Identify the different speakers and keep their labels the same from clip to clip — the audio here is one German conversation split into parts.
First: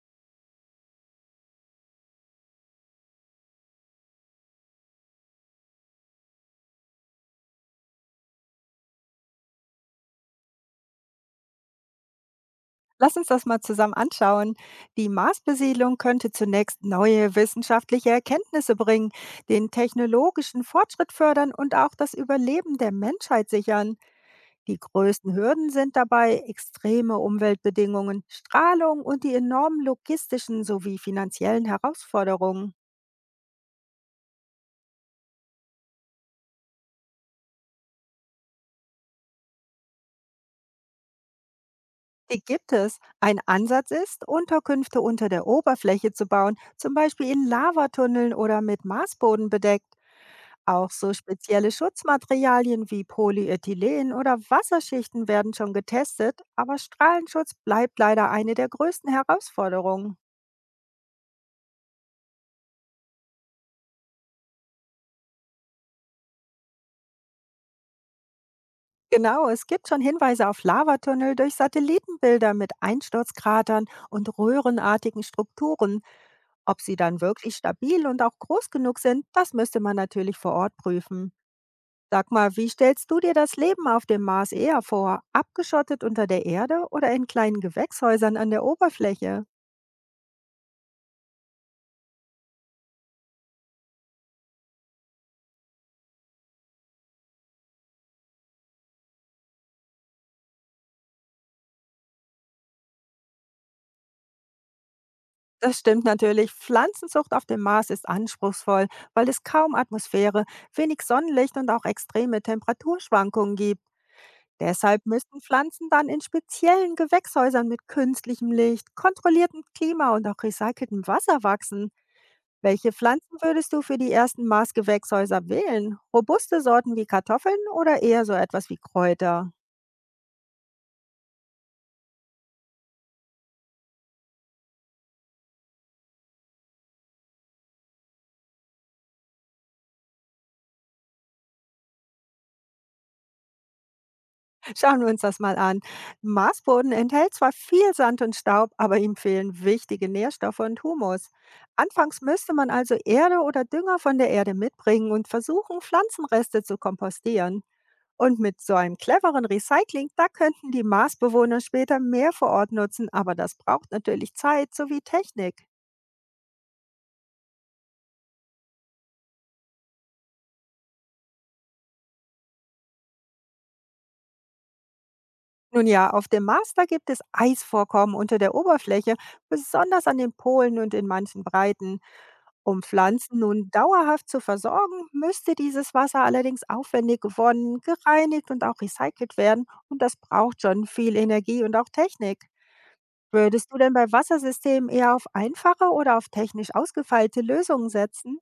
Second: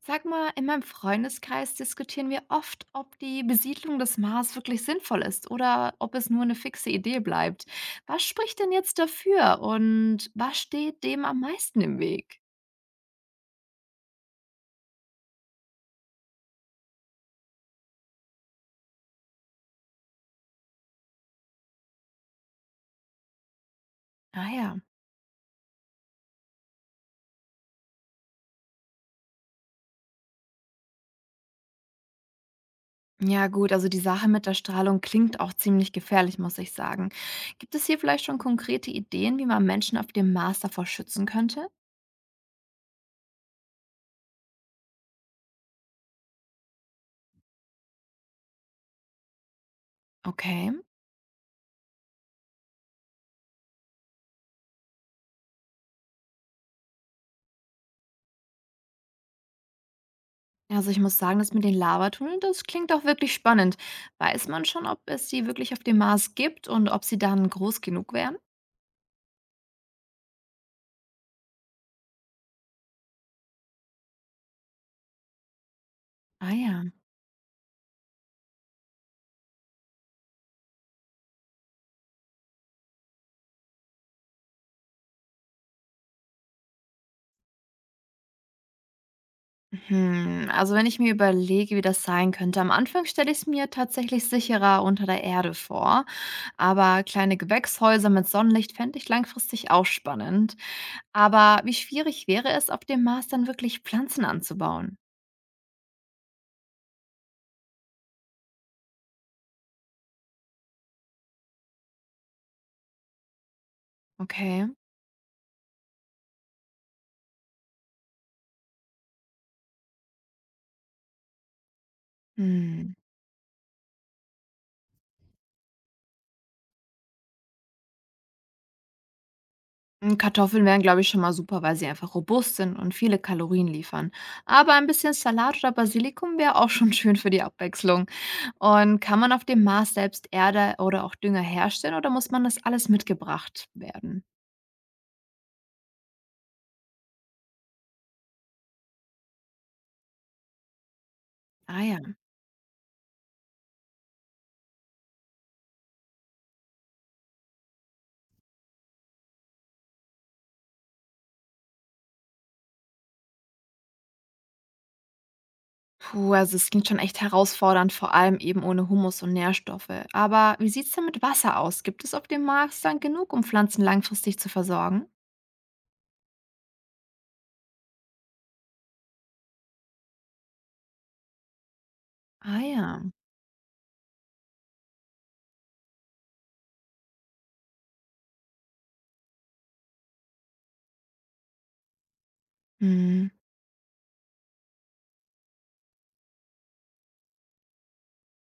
Speaker 1: Sag mal, in meinem Freundeskreis diskutieren wir oft, ob die Besiedlung des Mars wirklich sinnvoll ist oder ob es nur eine fixe Idee bleibt. Was spricht denn jetzt dafür und was steht dem am meisten im Weg?
Speaker 2: Lass uns das mal zusammen anschauen. Die Marsbesiedlung könnte zunächst neue wissenschaftliche Erkenntnisse bringen, den technologischen Fortschritt fördern und auch das Überleben der Menschheit sichern.
Speaker 1: Ah
Speaker 2: Die
Speaker 1: ja.
Speaker 2: größten Hürden sind dabei extreme Umweltbedingungen, Strahlung und die enormen logistischen sowie finanziellen Herausforderungen.
Speaker 1: Ja gut, also die Sache mit der Strahlung klingt auch ziemlich gefährlich, muss ich sagen. Gibt es hier vielleicht schon konkrete Ideen, wie man Menschen auf dem Mars davor schützen könnte?
Speaker 2: Die gibt es. Ein Ansatz ist, Unterkünfte unter der Oberfläche zu bauen, zum Beispiel in Lavatunneln oder mit Marsboden bedeckt.
Speaker 1: Okay.
Speaker 2: Auch so spezielle Schutzmaterialien wie Polyethylen oder Wasserschichten werden schon getestet, aber Strahlenschutz bleibt leider eine der größten Herausforderungen.
Speaker 1: Also ich muss sagen, das mit den Lavatunneln, das klingt auch wirklich spannend. Weiß man schon, ob es die wirklich auf dem Mars gibt und ob sie dann groß genug wären?
Speaker 2: Genau, es gibt schon Hinweise auf Lavatunnel durch Satellitenbilder mit Einsturzkratern und röhrenartigen Strukturen.
Speaker 1: Ah
Speaker 2: Ob
Speaker 1: ja.
Speaker 2: sie dann wirklich stabil und auch groß genug sind, das müsste man natürlich vor Ort prüfen. Sag mal, wie stellst du dir das Leben auf dem Mars eher vor? Abgeschottet unter der Erde oder in kleinen Gewächshäusern an der Oberfläche?
Speaker 1: Hm, also wenn ich mir überlege, wie das sein könnte, am Anfang stelle ich es mir tatsächlich sicherer unter der Erde vor. Aber kleine Gewächshäuser mit Sonnenlicht fände ich langfristig auch spannend. Aber wie schwierig wäre es, auf dem Mars dann wirklich Pflanzen anzubauen?
Speaker 2: Das stimmt natürlich. Pflanzenzucht auf dem Mars ist anspruchsvoll, weil es kaum Atmosphäre, wenig Sonnenlicht und auch extreme Temperaturschwankungen gibt.
Speaker 1: Okay.
Speaker 2: Deshalb müssen Pflanzen dann in speziellen Gewächshäusern mit künstlichem Licht, kontrolliertem Klima und auch recyceltem Wasser wachsen. Welche
Speaker 1: Hm.
Speaker 2: Pflanzen würdest du für die ersten Mars-Gewächshäuser wählen? Robuste Sorten wie Kartoffeln oder eher so etwas wie Kräuter?
Speaker 1: Hm, Kartoffeln wären, glaube ich, schon mal super, weil sie einfach robust sind und viele Kalorien liefern. Aber ein bisschen Salat oder Basilikum wäre auch schon schön für die Abwechslung. Und kann man auf dem Mars selbst Erde oder auch Dünger herstellen oder muss man das alles mitgebracht werden?
Speaker 2: Schauen wir uns das mal an. Marsboden enthält zwar viel Sand und Staub, aber ihm fehlen wichtige Nährstoffe und Humus.
Speaker 1: Ah ja.
Speaker 2: Anfangs müsste man also Erde oder Dünger von der Erde mitbringen und versuchen, Pflanzenreste zu kompostieren. Und mit so einem cleveren Recycling, da könnten die Marsbewohner später mehr vor Ort nutzen, aber das braucht natürlich Zeit sowie Technik.
Speaker 1: Puh, also es klingt schon echt herausfordernd, vor allem eben ohne Humus und Nährstoffe. Aber wie sieht es denn mit Wasser aus? Gibt es auf dem Mars dann genug, um Pflanzen langfristig zu versorgen?
Speaker 2: Nun ja, auf dem Mars, da gibt es Eisvorkommen unter der Oberfläche, besonders an den Polen und in manchen Breiten.
Speaker 1: Ah
Speaker 2: Um
Speaker 1: ja.
Speaker 2: Pflanzen nun dauerhaft zu versorgen, müsste dieses Wasser allerdings aufwendig gewonnen, gereinigt und auch recycelt werden und das braucht schon viel Energie und auch Technik.
Speaker 1: Hm.
Speaker 2: Würdest du denn bei Wassersystemen eher auf einfache oder auf technisch ausgefeilte Lösungen setzen?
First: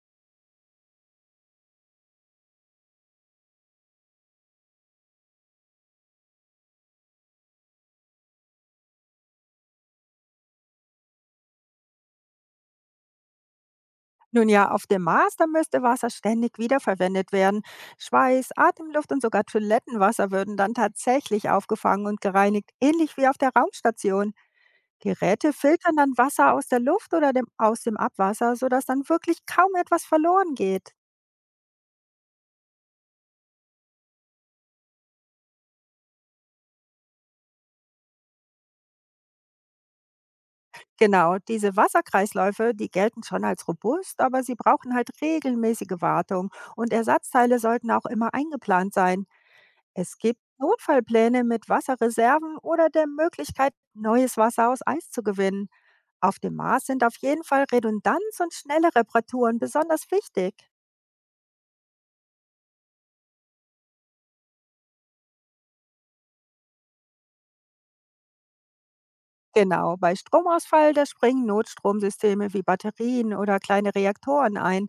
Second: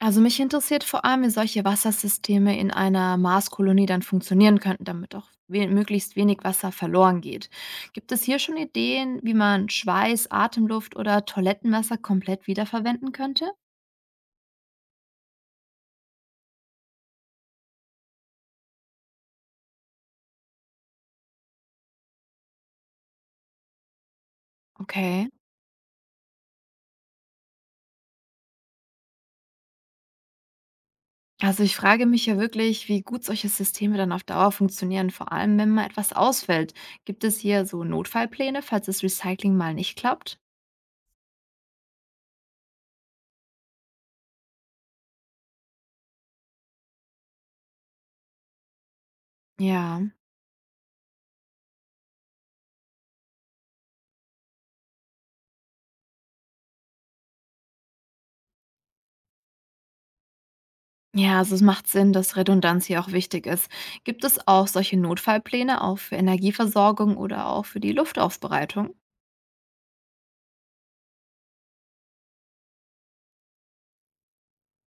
Speaker 1: Also mich interessiert vor allem, wie solche Wassersysteme in einer Marskolonie dann funktionieren könnten, damit auch we möglichst wenig Wasser verloren geht. Gibt es hier schon Ideen, wie man Schweiß, Atemluft oder Toilettenwasser komplett wiederverwenden könnte?
Speaker 2: Nun ja, auf dem Mars, da müsste Wasser ständig wiederverwendet werden. Schweiß, Atemluft und sogar Toilettenwasser würden dann tatsächlich aufgefangen und gereinigt, ähnlich wie auf der Raumstation.
Speaker 1: Okay.
Speaker 2: Geräte filtern dann Wasser aus der Luft oder aus dem Abwasser, sodass dann wirklich kaum etwas verloren geht.
Speaker 1: Also ich frage mich ja wirklich, wie gut solche Systeme dann auf Dauer funktionieren, vor allem wenn mal etwas ausfällt. Gibt es hier so Notfallpläne, falls das Recycling mal nicht klappt?
Speaker 2: Genau, diese Wasserkreisläufe, die gelten schon als robust, aber sie brauchen halt regelmäßige Wartung und Ersatzteile sollten auch immer eingeplant sein.
Speaker 1: Ja.
Speaker 2: Es gibt Notfallpläne mit Wasserreserven oder der Möglichkeit, neues Wasser aus Eis zu gewinnen. Auf dem Mars sind auf jeden Fall Redundanz und schnelle Reparaturen besonders wichtig.
Speaker 1: Ja, also es macht Sinn, dass Redundanz hier auch wichtig ist. Gibt es auch solche Notfallpläne auch für Energieversorgung oder auch für die Luftaufbereitung?
Speaker 2: Genau, bei Stromausfall, da springen Notstromsysteme wie Batterien oder kleine Reaktoren ein.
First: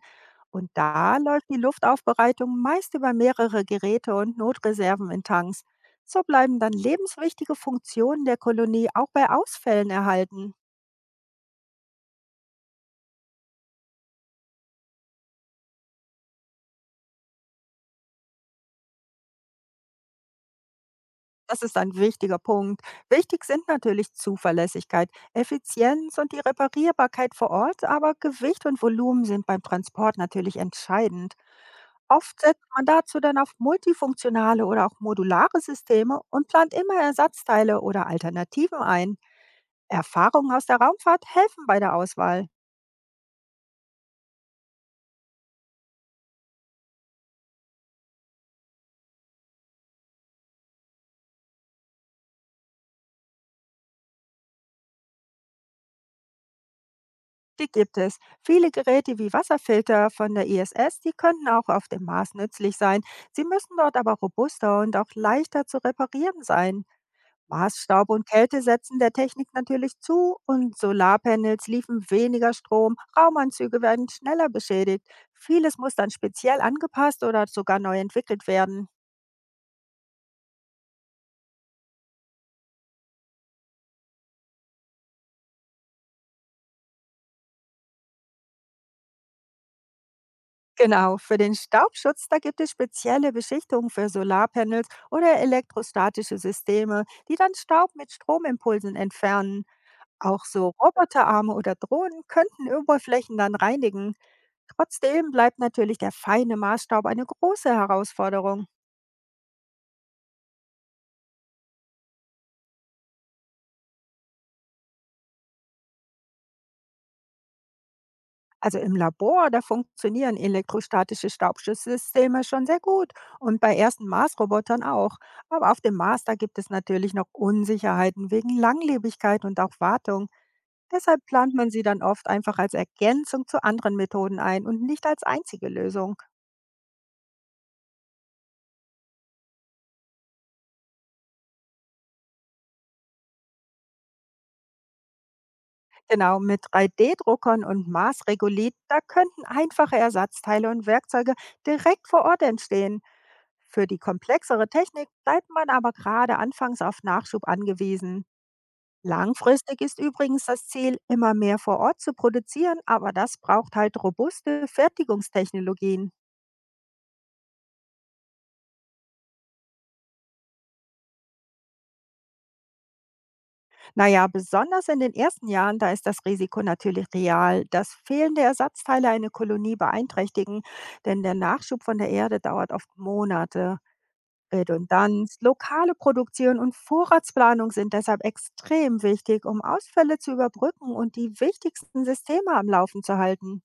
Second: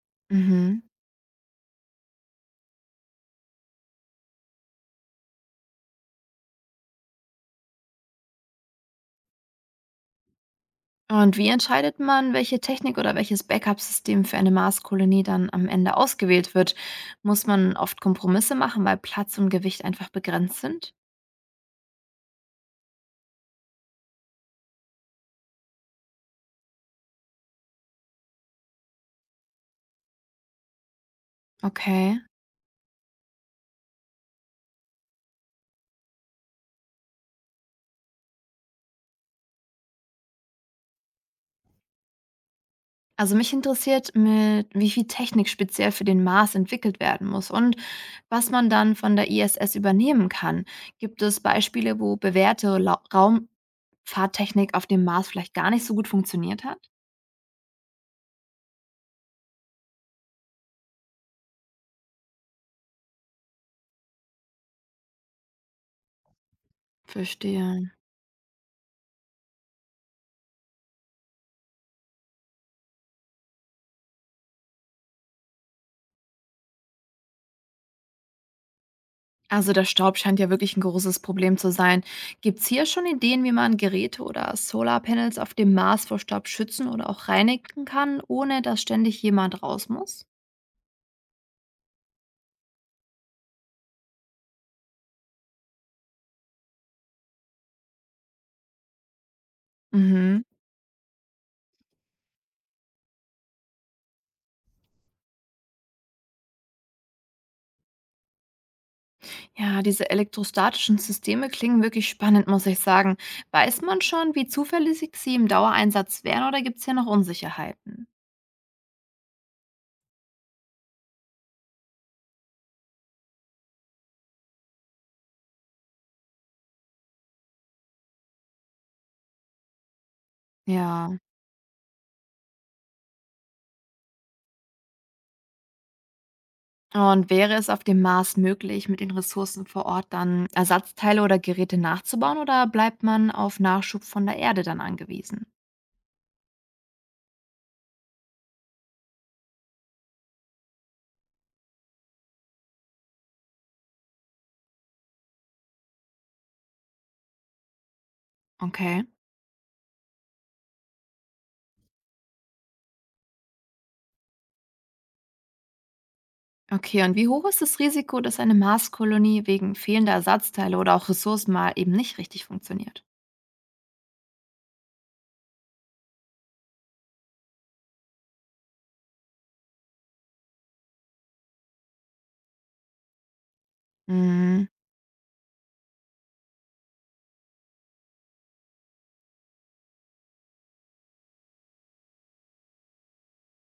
Speaker 2: Und
Speaker 1: Mhm.
Speaker 2: da läuft die Luftaufbereitung meist über mehrere Geräte und Notreserven in Tanks. So bleiben dann lebenswichtige Funktionen der Kolonie auch bei Ausfällen erhalten.
Speaker 1: Und wie entscheidet man, welche Technik oder welches Backup-System für eine Marskolonie dann am Ende ausgewählt wird? Muss man oft Kompromisse machen, weil Platz und Gewicht einfach begrenzt sind?
Speaker 2: Das ist ein wichtiger Punkt. Wichtig sind natürlich Zuverlässigkeit, Effizienz und die Reparierbarkeit vor Ort, aber Gewicht und Volumen sind beim Transport natürlich entscheidend.
Speaker 1: Okay.
Speaker 2: Oft setzt man dazu dann auf multifunktionale oder auch modulare Systeme und plant immer Ersatzteile oder Alternativen ein. Erfahrungen aus der Raumfahrt helfen bei der Auswahl.
Speaker 1: Also mich interessiert, mit wie viel Technik speziell für den Mars entwickelt werden muss und was man dann von der ISS übernehmen kann. Gibt es Beispiele, wo bewährte Lau Raumfahrttechnik auf dem Mars vielleicht gar nicht so gut funktioniert hat?
Speaker 2: Die gibt es. Viele Geräte wie Wasserfilter von der ISS, die könnten auch auf dem Mars nützlich sein. Sie müssen dort aber robuster und auch leichter zu reparieren sein.
Speaker 1: Verstehe.
Speaker 2: Marsstaub und Kälte setzen der Technik natürlich zu und Solarpanels liefen weniger Strom, Raumanzüge werden schneller beschädigt. Vieles muss dann speziell angepasst oder sogar neu entwickelt werden.
Speaker 1: Also der Staub scheint ja wirklich ein großes Problem zu sein. Gibt es hier schon Ideen, wie man Geräte oder Solarpanels auf dem Mars vor Staub schützen oder auch reinigen kann, ohne dass ständig jemand raus muss?
Speaker 2: Genau, für den Staubschutz, da gibt es spezielle Beschichtungen für Solarpanels oder elektrostatische Systeme, die dann Staub mit Stromimpulsen entfernen.
Speaker 1: Mhm.
Speaker 2: Auch so Roboterarme oder Drohnen könnten Oberflächen dann reinigen. Trotzdem bleibt natürlich der feine Maßstaub eine große Herausforderung.
Speaker 1: Ja, diese elektrostatischen Systeme klingen wirklich spannend, muss ich sagen. Weiß man schon, wie zuverlässig sie im Dauereinsatz wären oder gibt es hier noch Unsicherheiten?
Speaker 2: Also im Labor, da funktionieren elektrostatische Staubschutzsysteme schon sehr gut und bei ersten Maßrobotern auch. Aber auf dem Mars, da gibt es natürlich noch Unsicherheiten wegen Langlebigkeit und auch Wartung.
Speaker 1: Ja.
Speaker 2: Deshalb plant man sie dann oft einfach als Ergänzung zu anderen Methoden ein und nicht als einzige Lösung.
Speaker 1: Und wäre es auf dem Mars möglich, mit den Ressourcen vor Ort dann Ersatzteile oder Geräte nachzubauen oder bleibt man auf Nachschub von der Erde dann angewiesen?
Speaker 2: Genau, mit 3D-Druckern und Maßregulit, da könnten einfache Ersatzteile und Werkzeuge direkt vor Ort entstehen. Für die komplexere Technik bleibt man aber gerade anfangs auf Nachschub angewiesen.
Speaker 1: Okay.
Speaker 2: Langfristig ist übrigens das Ziel, immer mehr vor Ort zu produzieren, aber das braucht halt robuste Fertigungstechnologien.
Speaker 1: Okay, und wie hoch ist das Risiko, dass eine Marskolonie wegen fehlender Ersatzteile oder auch Ressourcen mal eben nicht richtig funktioniert?
Speaker 2: Naja, besonders in den ersten Jahren, da ist das Risiko natürlich real, dass fehlende Ersatzteile eine Kolonie beeinträchtigen, denn der Nachschub von der Erde dauert oft Monate.
Speaker 1: Mhm.
Speaker 2: Redundanz, lokale Produktion und Vorratsplanung sind deshalb extrem wichtig, um Ausfälle zu überbrücken und die wichtigsten Systeme am Laufen zu halten.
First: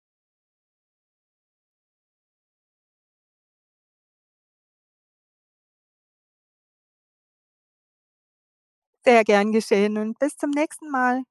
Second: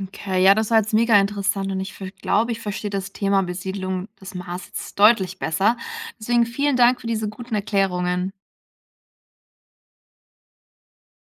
Speaker 1: Okay, ja, das war jetzt mega interessant und ich glaube, ich verstehe das Thema Besiedlung des Mars jetzt deutlich besser. Deswegen vielen Dank für diese guten Erklärungen.
Speaker 2: Sehr gern geschehen und bis zum nächsten Mal.